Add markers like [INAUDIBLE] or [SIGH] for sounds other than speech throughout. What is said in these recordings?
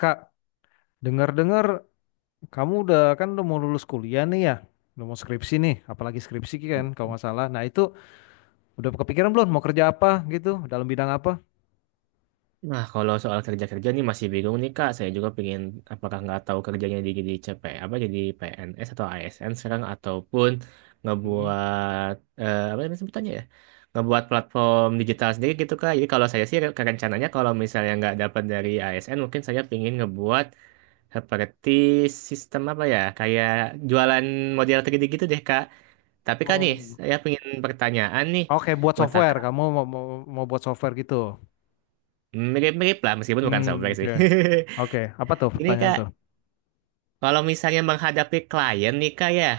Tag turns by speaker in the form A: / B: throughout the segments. A: Kak, dengar-dengar kamu udah kan udah mau lulus kuliah nih ya, udah mau skripsi nih, apalagi skripsi kan kalau nggak salah. Nah itu udah kepikiran belum mau kerja apa gitu, dalam bidang apa?
B: Nah, kalau soal kerja-kerja nih masih bingung nih Kak. Saya juga pengen apakah nggak tahu kerjanya di jadi CP apa jadi PNS atau ASN sekarang ataupun
A: Hmm.
B: ngebuat apa namanya sebutannya ya? Ngebuat platform digital sendiri gitu Kak. Jadi kalau saya sih rencananya kalau misalnya nggak dapat dari ASN mungkin saya pengen ngebuat seperti sistem apa ya? Kayak jualan model 3D gitu deh Kak. Tapi Kak nih,
A: Oh.
B: saya pengen pertanyaan nih
A: Oke, buat
B: buat
A: software.
B: Kakak.
A: Kamu mau buat software gitu.
B: Mirip-mirip lah meskipun bukan
A: Hmm,
B: software
A: oke.
B: sih.
A: Oke, apa tuh
B: [LAUGHS] Ini
A: pertanyaan tuh?
B: Kak, kalau misalnya menghadapi klien nih Kak ya,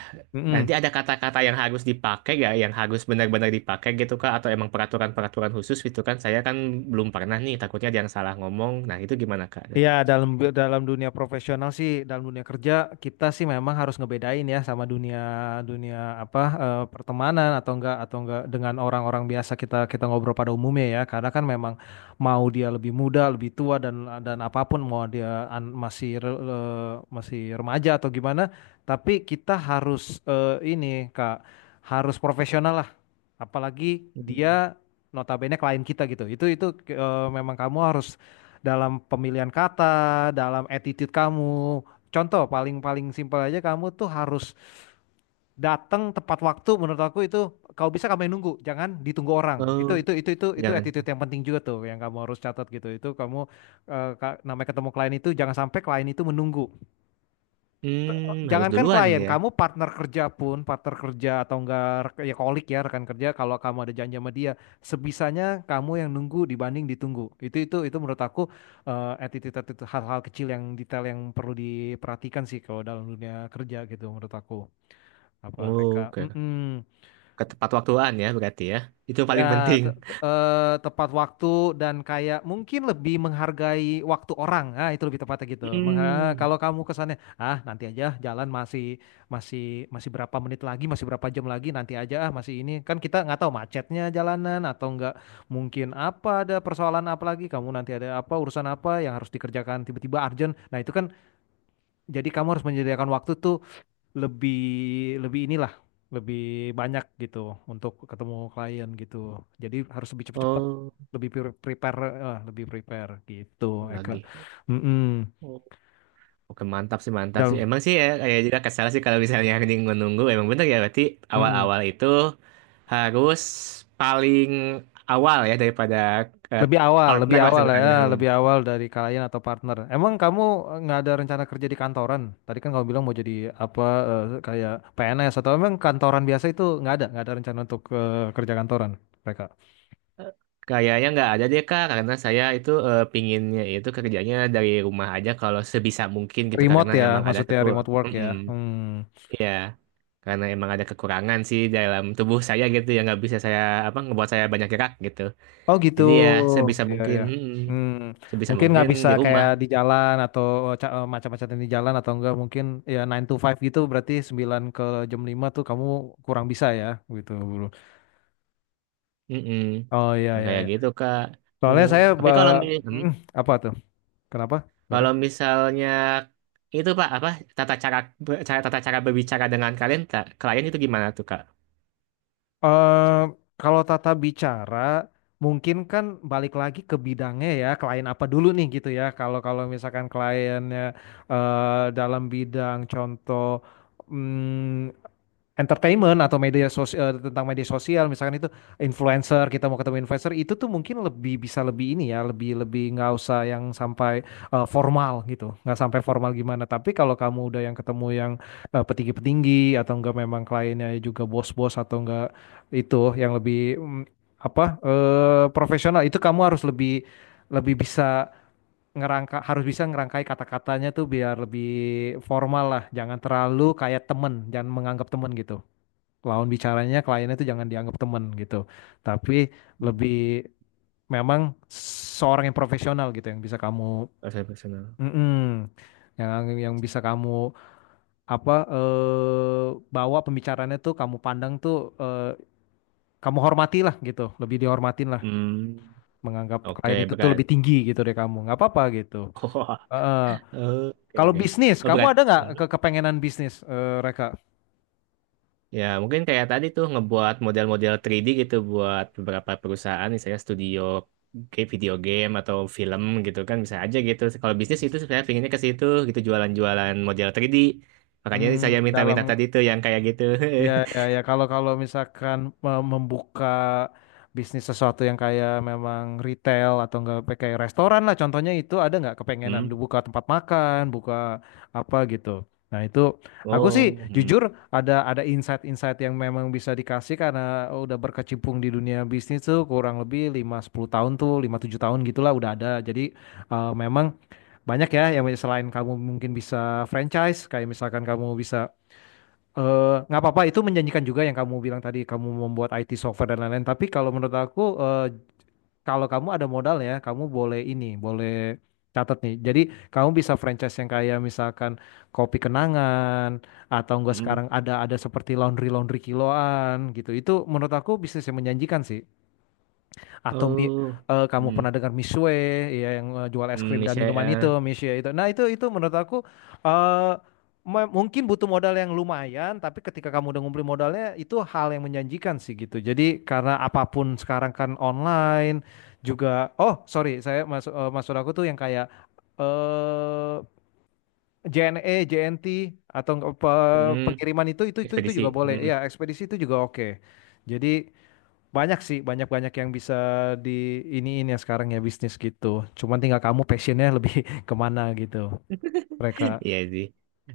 B: nanti
A: Mm-mm.
B: ada kata-kata yang harus dipakai ya, yang harus benar-benar dipakai gitu Kak, atau emang peraturan-peraturan khusus gitu kan? Saya kan belum pernah nih, takutnya ada yang salah ngomong. Nah itu gimana Kak?
A: Iya, dalam dalam dunia profesional sih, dalam dunia kerja kita sih memang harus ngebedain ya sama dunia dunia apa eh, pertemanan atau enggak dengan orang-orang biasa kita kita ngobrol pada umumnya ya. Karena kan memang mau dia lebih muda, lebih tua dan apapun mau dia masih remaja atau gimana, tapi kita harus ini Kak harus profesional lah. Apalagi
B: Hmm.
A: dia notabene klien kita gitu. Memang kamu harus dalam pemilihan kata, dalam attitude kamu. Contoh paling-paling simpel aja kamu tuh harus datang tepat waktu, menurut aku itu kalau bisa kamu yang nunggu, jangan ditunggu orang. Itu
B: Oh,
A: itu itu itu itu
B: jangan.
A: attitude yang penting juga tuh yang kamu harus catat gitu. Itu kamu namanya ketemu klien itu jangan sampai klien itu menunggu. T-
B: Hmm, harus
A: Jangankan
B: duluan
A: klien,
B: ya.
A: kamu partner kerja pun, partner kerja atau enggak, rek- ya kolik ya rekan kerja, kalau kamu ada janji sama dia, sebisanya kamu yang nunggu dibanding ditunggu. Itu menurut aku attitude, hal-hal kecil yang detail yang perlu diperhatikan sih kalau dalam dunia kerja gitu menurut aku. Apa
B: Oh,
A: mereka?
B: oke, ketepat waktuan ya berarti ya. Itu yang paling
A: Ya,
B: penting.
A: tepat waktu dan kayak mungkin lebih menghargai waktu orang. Ah, itu lebih tepatnya gitu.
B: Hmm,
A: Kalau kamu kesannya, ah nanti aja jalan masih masih masih berapa menit lagi, masih berapa jam lagi, nanti aja ah masih ini. Kan kita nggak tahu macetnya jalanan atau nggak, mungkin apa ada persoalan apa lagi, kamu nanti ada apa urusan apa yang harus dikerjakan tiba-tiba urgent. Nah, itu kan jadi kamu harus menyediakan waktu tuh lebih lebih inilah lebih banyak gitu untuk ketemu klien gitu. Jadi harus lebih cepet-cepet,
B: oh
A: prepare, lebih prepare gitu. Eka.
B: lagi.
A: Mm-mm.
B: Oke, mantap sih, mantap sih,
A: Dan
B: emang sih ya kayak juga kesal sih kalau misalnya [LAUGHS] anjing menunggu emang bener ya berarti
A: mm-mm.
B: awal-awal itu harus paling awal ya daripada eh,
A: Lebih
B: partner lah
A: awal
B: sebutannya.
A: ya,
B: Hmm.
A: lebih awal dari klien atau partner. Emang kamu nggak ada rencana kerja di kantoran? Tadi kan kamu bilang mau jadi apa kayak PNS atau emang kantoran biasa itu nggak ada rencana untuk kerja kantoran mereka.
B: Kayaknya nggak ada deh Kak, karena saya itu pinginnya itu kerjanya dari rumah aja kalau sebisa mungkin gitu
A: Remote
B: karena
A: ya,
B: emang ada
A: maksudnya
B: kekur.
A: remote work ya.
B: Mm-mm.
A: Hmm.
B: Iya, karena emang ada kekurangan sih dalam tubuh saya gitu yang nggak bisa saya apa ngebuat saya banyak gerak gitu.
A: Oh gitu.
B: Jadi ya sebisa
A: Iya
B: mungkin,
A: ya.
B: mm-mm,
A: Hmm,
B: sebisa
A: mungkin nggak
B: mungkin
A: bisa
B: di rumah.
A: kayak di jalan atau macam-macam yang di jalan atau enggak, mungkin ya nine to five gitu berarti 9 ke jam 5 tuh kamu kurang bisa ya gitu bro.
B: Mm-mm.
A: Oh iya
B: Nah
A: iya
B: kayak
A: iya.
B: gitu Kak.
A: Soalnya saya
B: Tapi
A: ba- Mm, apa tuh? Kenapa? Sorry.
B: kalau misalnya itu Pak apa tata cara be- cara tata cara berbicara dengan kalian Kak, klien itu gimana tuh Kak?
A: eh Kalau tata bicara mungkin kan balik lagi ke bidangnya ya, klien apa dulu nih gitu ya. Kalau kalau misalkan kliennya dalam bidang contoh hmm, entertainment atau media sosial, tentang media sosial misalkan itu influencer, kita mau ketemu influencer itu tuh mungkin lebih bisa lebih ini ya lebih lebih nggak usah yang sampai formal gitu, nggak sampai formal gimana. Tapi kalau kamu udah yang ketemu yang petinggi-petinggi atau enggak memang kliennya juga bos-bos atau enggak, itu yang lebih profesional, itu kamu harus lebih lebih bisa harus bisa ngerangkai kata-katanya tuh biar lebih formal lah, jangan terlalu kayak temen, jangan menganggap temen gitu, lawan bicaranya kliennya itu jangan dianggap teman gitu, tapi
B: Hmm,
A: lebih memang seorang yang profesional gitu yang bisa kamu
B: bahasa personal.
A: mm-mm, yang yang bisa kamu apa eh, bawa. Pembicaranya tuh kamu pandang tuh eh, kamu hormati lah gitu, lebih dihormatin lah,
B: Hmm,
A: menganggap
B: oke
A: klien itu tuh lebih
B: berat.
A: tinggi gitu dari kamu nggak apa-apa gitu. Heeh.
B: [LAUGHS] Oke,
A: Kalau
B: oke.
A: bisnis
B: Oh, berat.
A: kamu ada nggak ke
B: Hmm.
A: kepengenan bisnis Reka?
B: Ya, mungkin kayak tadi tuh ngebuat model-model 3D gitu buat beberapa perusahaan, misalnya studio kayak video game atau film gitu kan bisa aja gitu. Kalau bisnis itu sebenarnya pinginnya ke situ gitu jualan-jualan model 3D. Makanya ini saya
A: Hmm, dalam
B: minta-minta tadi tuh yang kayak gitu.
A: Ya,
B: [LAUGHS]
A: ya, ya. Kalau kalau misalkan membuka bisnis sesuatu yang kayak memang retail atau enggak kayak restoran lah, contohnya itu ada nggak kepengenan
B: Hmm.
A: buka tempat makan, buka apa gitu. Nah itu aku sih
B: Oh, hmm.
A: jujur ada insight-insight yang memang bisa dikasih karena udah berkecimpung di dunia bisnis tuh kurang lebih lima sepuluh tahun tuh lima tujuh tahun gitulah udah ada. Jadi memang banyak ya, yang selain kamu mungkin bisa franchise kayak misalkan kamu bisa. Eh, nggak apa-apa, itu menjanjikan juga yang kamu bilang tadi kamu membuat IT software dan lain-lain. Tapi kalau menurut aku kalau kamu ada modal ya, kamu boleh ini, boleh catat nih. Jadi kamu bisa franchise yang kayak misalkan kopi kenangan atau enggak
B: Hmm.
A: sekarang ada seperti laundry laundry kiloan gitu, itu menurut aku bisnis yang menjanjikan sih. atau mi,
B: Oh.
A: eh, kamu
B: Hmm.
A: pernah dengar Misue, ya yang jual es
B: Hmm,
A: krim dan
B: misalnya
A: minuman itu, Misue itu. Nah itu menurut aku eh, mungkin butuh modal yang lumayan, tapi ketika kamu udah ngumpulin modalnya itu hal yang menjanjikan sih gitu. Jadi karena apapun sekarang kan online juga. Oh sorry, saya masuk maksud aku tuh yang kayak eh JNE, JNT atau nggak,
B: hmm,
A: pengiriman, itu juga
B: ekspedisi,
A: boleh.
B: hmm.
A: Ya ekspedisi itu juga oke. Jadi banyak sih, banyak-banyak yang bisa di iniin ya sekarang ya bisnis gitu. Cuman tinggal kamu passionnya lebih [LAUGHS] kemana gitu. Mereka
B: Iya sih.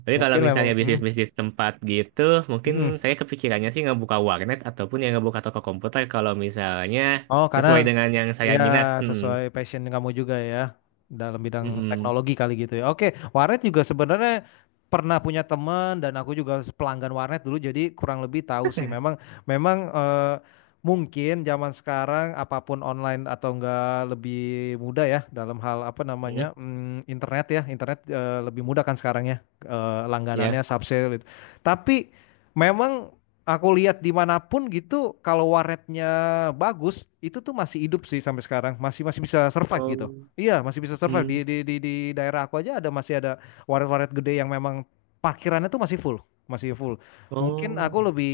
B: Tapi kalau
A: mungkin memang,
B: misalnya
A: hmm,
B: bisnis-bisnis tempat gitu, mungkin
A: mm,
B: saya kepikirannya sih ngebuka warnet ataupun yang ngebuka toko komputer kalau misalnya
A: oh,
B: sesuai
A: karena
B: dengan yang saya minat.
A: ya
B: Hmm.
A: sesuai passion kamu juga ya dalam bidang
B: Mm-mm.
A: teknologi kali gitu ya. Oke, warnet juga sebenarnya pernah punya teman dan aku juga pelanggan warnet dulu, jadi kurang lebih tahu sih. Memang
B: [LAUGHS]
A: memang eh, mungkin zaman sekarang apapun online atau enggak lebih mudah ya dalam hal apa
B: Hmm.
A: namanya mm, internet ya. Internet lebih mudah kan sekarang ya
B: Ya.
A: langganannya subsale itu. Tapi memang, aku lihat dimanapun gitu, kalau warnetnya bagus, itu tuh masih hidup sih sampai sekarang, masih masih bisa survive gitu.
B: Oh.
A: Iya, masih bisa survive di
B: Hmm.
A: di daerah aku aja ada, masih ada warnet-warnet gede yang memang parkirannya tuh masih full, masih full. Mungkin aku
B: Oh.
A: lebih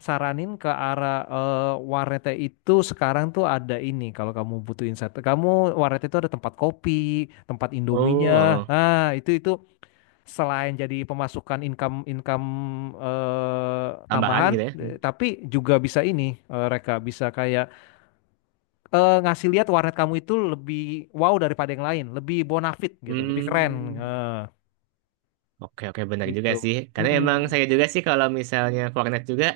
A: saranin ke arah warnetnya itu sekarang tuh ada ini kalau kamu butuh insight. Kamu, warnet itu ada tempat kopi, tempat
B: Oh,
A: Indominya.
B: oh.
A: Nah, itu selain jadi pemasukan income income eh,
B: Tambahan
A: tambahan,
B: gitu ya. Hmm.
A: tapi juga bisa ini Reka bisa kayak ngasih lihat warnet kamu itu lebih wow daripada yang lain, lebih bonafit gitu, lebih keren
B: Hmm.
A: eh,
B: Oke, oke benar
A: gitu.
B: juga sih. Karena emang
A: Mm-mm.
B: saya juga sih kalau misalnya ke warnet juga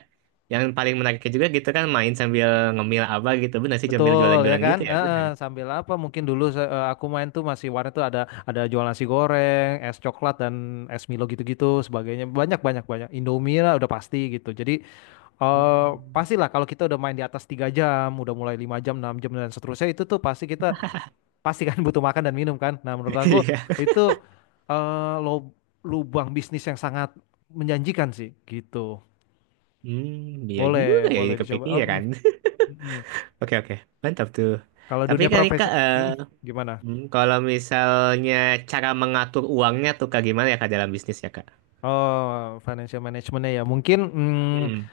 B: yang paling menariknya juga gitu kan main sambil ngemil apa gitu. Benar sih sambil
A: Betul ya
B: jualan-jualan gitu
A: kan?
B: ya,
A: Heeh,
B: benar.
A: sambil apa? Mungkin dulu aku main tuh masih warnet tuh ada jual nasi goreng, es coklat dan es Milo gitu-gitu sebagainya. Banyak banyak banyak. Indomie lah udah pasti gitu. Jadi Eh
B: Hmm.
A: pastilah kalau kita udah main di atas 3 jam, udah mulai 5 jam, 6 jam dan seterusnya itu tuh pasti kita
B: [LAUGHS]
A: pasti kan [LAUGHS] butuh makan dan minum kan. Nah, menurut aku
B: Iya.
A: itu eh lo- lubang bisnis yang sangat menjanjikan sih gitu.
B: Hmm, iya juga
A: Boleh,
B: ya
A: boleh
B: jadi
A: dicoba. Eh, mm,
B: kepikiran.
A: mm. mm.
B: [LAUGHS] Oke, oke. Mantap tuh.
A: Kalau
B: Tapi
A: dunia
B: kan
A: profesi
B: Kak,
A: mm, gimana?
B: hmm, kalau misalnya cara mengatur uangnya tuh Kak gimana ya Kak dalam bisnis ya Kak?
A: Oh, financial managementnya ya mungkin mm,
B: Hmm,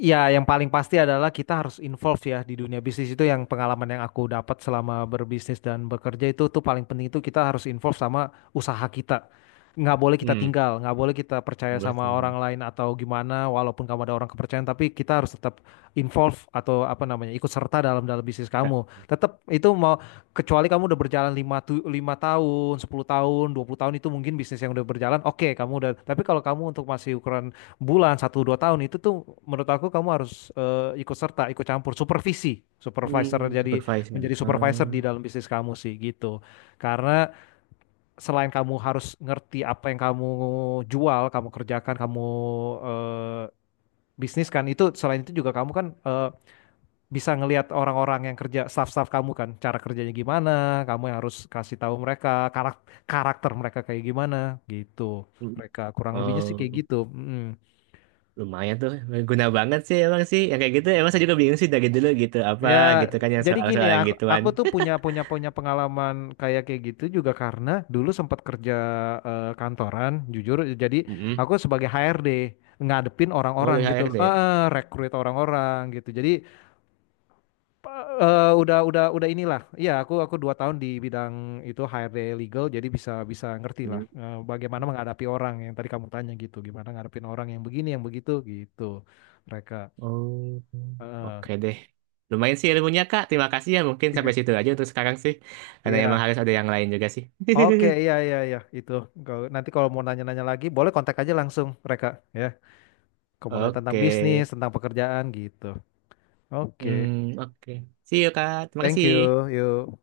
A: ya, yang paling pasti adalah kita harus involve ya di dunia bisnis itu. Yang pengalaman yang aku dapat selama berbisnis dan bekerja itu tuh paling penting itu kita harus involve sama usaha kita. Nggak boleh kita
B: hmm.
A: tinggal, nggak boleh kita percaya
B: 15
A: sama
B: triliun.
A: orang lain atau gimana, walaupun kamu ada orang kepercayaan tapi kita harus tetap involve atau apa namanya, ikut serta dalam dalam bisnis
B: Kak.
A: kamu. Tetap itu mau, kecuali kamu udah berjalan 5 lima tahun, 10 tahun, 20 tahun, itu mungkin bisnis yang udah berjalan, oke kamu udah. Tapi kalau kamu untuk masih ukuran bulan satu dua tahun itu tuh menurut aku kamu harus ikut serta, ikut campur, supervisi, supervisor,
B: Hmm,
A: jadi
B: supervise ya.
A: menjadi supervisor
B: Hmm,
A: di dalam bisnis kamu sih gitu. Karena selain kamu harus ngerti apa yang kamu jual, kamu kerjakan, kamu eh, bisnis kan itu, selain itu juga kamu kan bisa ngelihat orang-orang yang kerja, staff-staff kamu kan cara kerjanya gimana, kamu yang harus kasih tahu mereka karakter mereka kayak gimana gitu
B: hmm.
A: mereka kurang lebihnya sih
B: Oh,
A: kayak gitu. Mm.
B: lumayan tuh. Guna banget sih emang sih. Yang kayak gitu emang saya juga bingung sih dari dulu gitu. Apa
A: Ya,
B: gitu kan yang
A: jadi gini
B: soal-soal
A: ya,
B: yang
A: aku,
B: gituan.
A: aku tuh
B: [LAUGHS]
A: punya punya punya pengalaman kayak kayak gitu juga, karena dulu sempat kerja kantoran, jujur. Jadi
B: Hmm.
A: aku sebagai HRD ngadepin
B: Oh,
A: orang-orang
B: dari
A: gitu loh.
B: HRD.
A: Eh, rekrut orang-orang gitu. Jadi udah inilah. Iya, aku dua tahun di bidang itu, HRD legal, jadi bisa bisa ngerti lah bagaimana menghadapi orang yang tadi kamu tanya gitu, gimana ngadepin orang yang begini yang begitu gitu mereka.
B: Oh,
A: Eh,
B: oke deh. Lumayan sih ilmunya, Kak. Terima kasih ya. Mungkin sampai
A: iya.
B: situ aja untuk sekarang sih. Karena emang
A: Iya,
B: harus ada yang lain juga sih.
A: oke, iya iya iya itu. Kalau- Nanti kalau mau nanya-nanya lagi, boleh kontak aja langsung mereka ya. Kalau
B: [LAUGHS]
A: mau nanya tentang
B: Oke.
A: bisnis, tentang pekerjaan gitu. Oke,
B: Hmm, oke. See you, Kak. Terima
A: thank you,
B: kasih.
A: yuk.